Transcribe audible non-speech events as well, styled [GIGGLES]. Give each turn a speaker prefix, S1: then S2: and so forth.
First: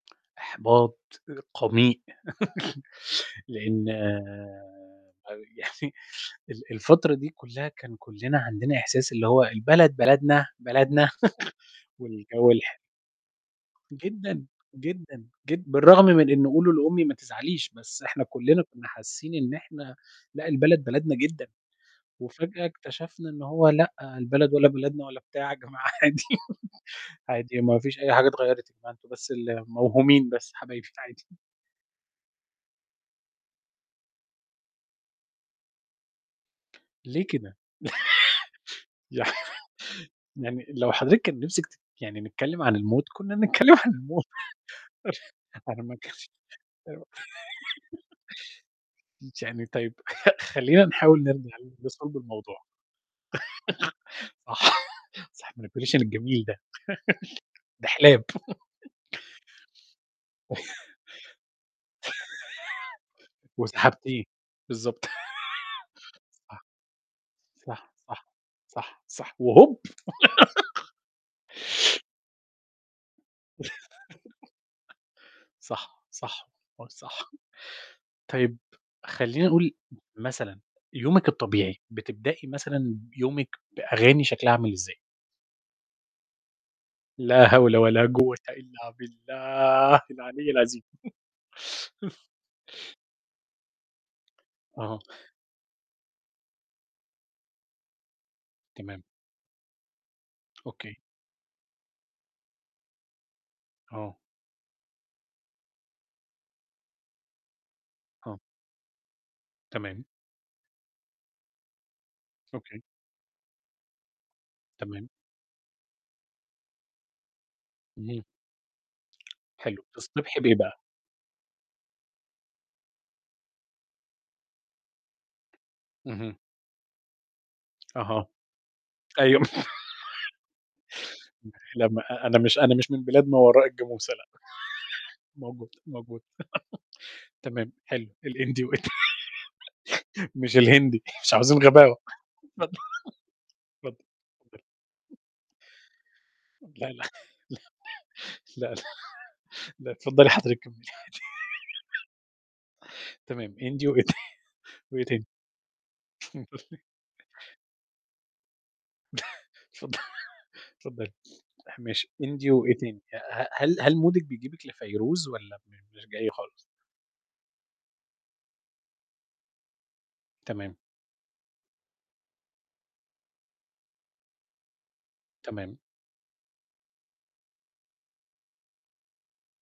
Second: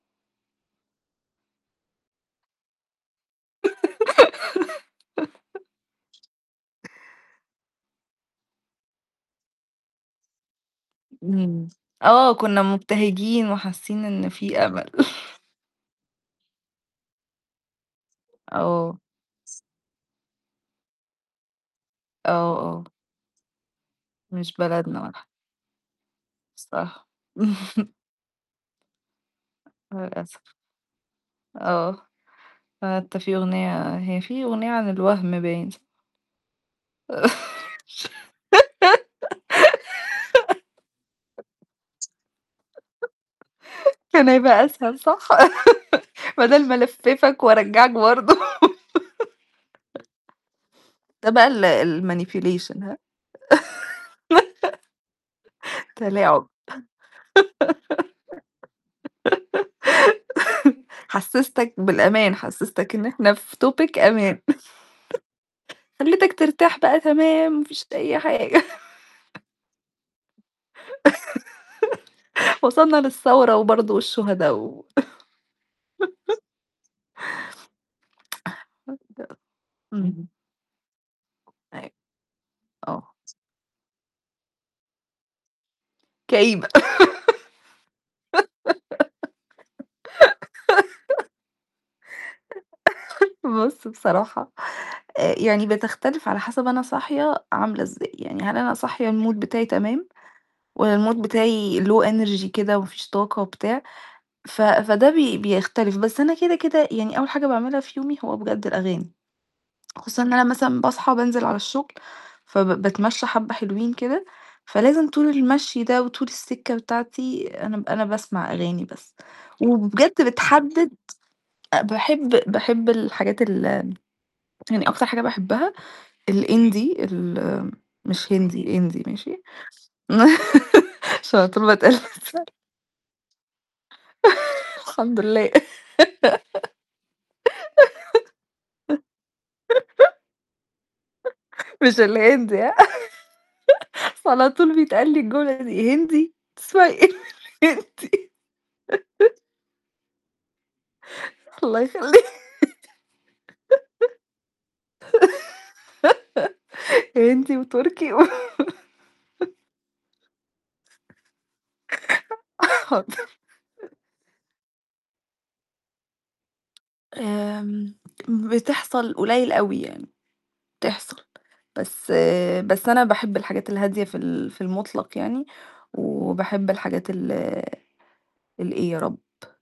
S1: إحباط قميئ [CHUCKLES] لأن
S2: [GIGGLES]
S1: يعني ال الفترة دي كلها كان كلّنا عندنا إحساس اللي هو البلد بلدنا بلدنا
S2: امم
S1: [CHUCKLES]
S2: آه
S1: والجو
S2: كنا
S1: الح
S2: مبتهجين وحاسين إن
S1: جدًا،
S2: في أمل.
S1: جدًا
S2: [CHUCKLES]
S1: جد بالرغم من إن قولوا لأمي ما تزعليش، بس إحنا كلنا كنا
S2: آه.
S1: حاسين إن إحنا لأ البلد بلدنا جدًا
S2: آه،
S1: وفجأة
S2: آه.
S1: اكتشفنا إن هو لأ
S2: مش
S1: البلد ولا
S2: بلدنا
S1: بلدنا
S2: ولا
S1: ولا
S2: ح
S1: بتاع يا جماعة عادي.
S2: صح.
S1: [CHUCKLES] عادي ما
S2: [CHUCKLES]
S1: فيش أي حاجة اتغيرت، يا جماعة أنتم بس اللي
S2: آه،
S1: موهومين بس
S2: للأسف.
S1: يا حبايبي عادي. [CHUCKLES]
S2: آه. آه أنت في أغنية هي في أغنية عن الوهم باين.
S1: ليه كده؟ [LAUGHS] يع [LAUGHS] يعني لو حضرتِك كان نفسِك تت يعني نتكلم عن الموت، كنا بنتكلم عن
S2: [GIGGLES]
S1: الموت.
S2: كان هيبقى أسهل صح؟
S1: أنا ما [UNINTELLIGIBLE]
S2: [LAUGHS] بدل ما
S1: [LAUGHS]
S2: ألفّفك وأرجّعك برضه
S1: يعني طيب [CHUCKLES] خلينا
S2: [LAUGHS]
S1: نحاول
S2: تبع
S1: نرجع
S2: ال
S1: لصُلب الموضوع.
S2: الmanipulation هاه؟
S1: [CHUCKLES]
S2: [GIGGLES]
S1: صح [CHUCKLES] الmanipulation الجميل
S2: تلاعب
S1: ده [CHUCKLES] دِحلاب. [CHUCKLES]
S2: [GIGGLES]
S1: [CHUCKLES]
S2: حسّستَك بالأمان، حسّستَك إن إحنا
S1: [LAUGHS]
S2: في topic
S1: وسحبتيه،
S2: أمان.
S1: بالضبط.
S2: [CHUCKLES] خلّيتك
S1: [LAUGHS]
S2: ترتاح بقى تمام ما فيش
S1: صح،
S2: أي
S1: صح،
S2: حاجة.
S1: صح، صح
S2: [CHUCKLES]
S1: وهوب! [GIGGLES]
S2: [LAUGHS] وصلنا للثورة وبرضه والشهدا و
S1: [LAUGHS] صح،
S2: [LAUGHS]
S1: صح، آه، صح. طيب خلينا نقول
S2: [UNINTELLIGIBLE] امم.
S1: مثلًا يومِك الطبيعي،
S2: أيوه.
S1: بتبدئي مثلًا
S2: آه.
S1: يومِك بأغاني شكلها عامل إزاي؟
S2: كئيبة
S1: لا هول ولا جوة إلا بالله العلي العظيم
S2: [GIGGLES]
S1: [CHUCKLES]
S2: [CHUCKLES] بُص بصراحة،
S1: أها. [CHUCKLES]
S2: آآ يعني بتختلف على حسب أنا صاحية عاملة إزاي، يعني هل أنا
S1: تمام.
S2: صاحية المود بتاعي تمام، والّا
S1: أوكي.
S2: المود بتاعي low energy كده وما فيش طاقة وبتاع
S1: آه.
S2: ف فده بي بيختلف، بس أنا كده كده يعني أول حاجة باعملها في يومي هو
S1: آه.
S2: بجد الأغاني.
S1: تمام.
S2: خصوصًا إن أنا مثلًا باصحى بانزل على الشغل
S1: أوكي.
S2: فب باتمشى حبة حلوين كده، فلازم
S1: تمام.
S2: طول المشي ده وطول السكة بتاعتي أنا أنا
S1: إهم.
S2: باسمع أغاني بس.
S1: حلو،
S2: وبجد
S1: بتصطبحي بإيه بقى؟
S2: بتحدد أ باحب باحب الحاجات ال يعني أكتر حاجة باحبها
S1: اهم.
S2: الindie ال
S1: أها.
S2: مش هندي، indie، ماشي؟
S1: أيوه. [LAUGHS]
S2: [LAUGHS] عشان على طول
S1: لا ما أنا
S2: [UNINTELLIGIBLE]
S1: مش أنا مش من بلاد ما وراء الجاموسة، لأ.
S2: [CHUCKLES]
S1: [CHUCKLES]
S2: الحمد لله
S1: موجود موجود [LAUGHS] تمام حلو الindie وإيه تا
S2: [LAUGHS]
S1: [LAUGHS] مش الهندي، [CHUCKLES] مش عاوزين
S2: [CHUCKLES]
S1: غباوة.
S2: مش
S1: [CHUCKLES]
S2: الهندي، هاه؟
S1: اتفضل اتفضل
S2: [LAUGHS] أصل على
S1: اتفضلي.
S2: طول بيتقال لي الجملة دي، "هندي؟!
S1: لا. لا،
S2: بتسمعي
S1: لا،
S2: إيه هندي؟"
S1: لا، لا.
S2: [LAUGHS]
S1: لأ، اتفضلي حضرتِك كملي.
S2: الله يخليك
S1: [LAUGHS] تمام indie وإيه ت وإيه تاني؟ اتفضلي.
S2: [GIGGLES] هندي وتركي و
S1: [CHUCKLES]
S2: [CHUCKLES]
S1: اتفض اتفضلي، ماشي indie وإيه تاني؟
S2: حاضر.
S1: ه هل هل مودِك بيجيبِك لفيروز والّا م مش جاي خالص؟
S2: آمم بتحصل قليل أوي يعني،
S1: تمام.
S2: بتحصل بس بس أنا باحب الحاجات الهادية في ال في المطلق يعني،
S1: تمام.
S2: وباحب الحاجات ال الإيه يا رب؟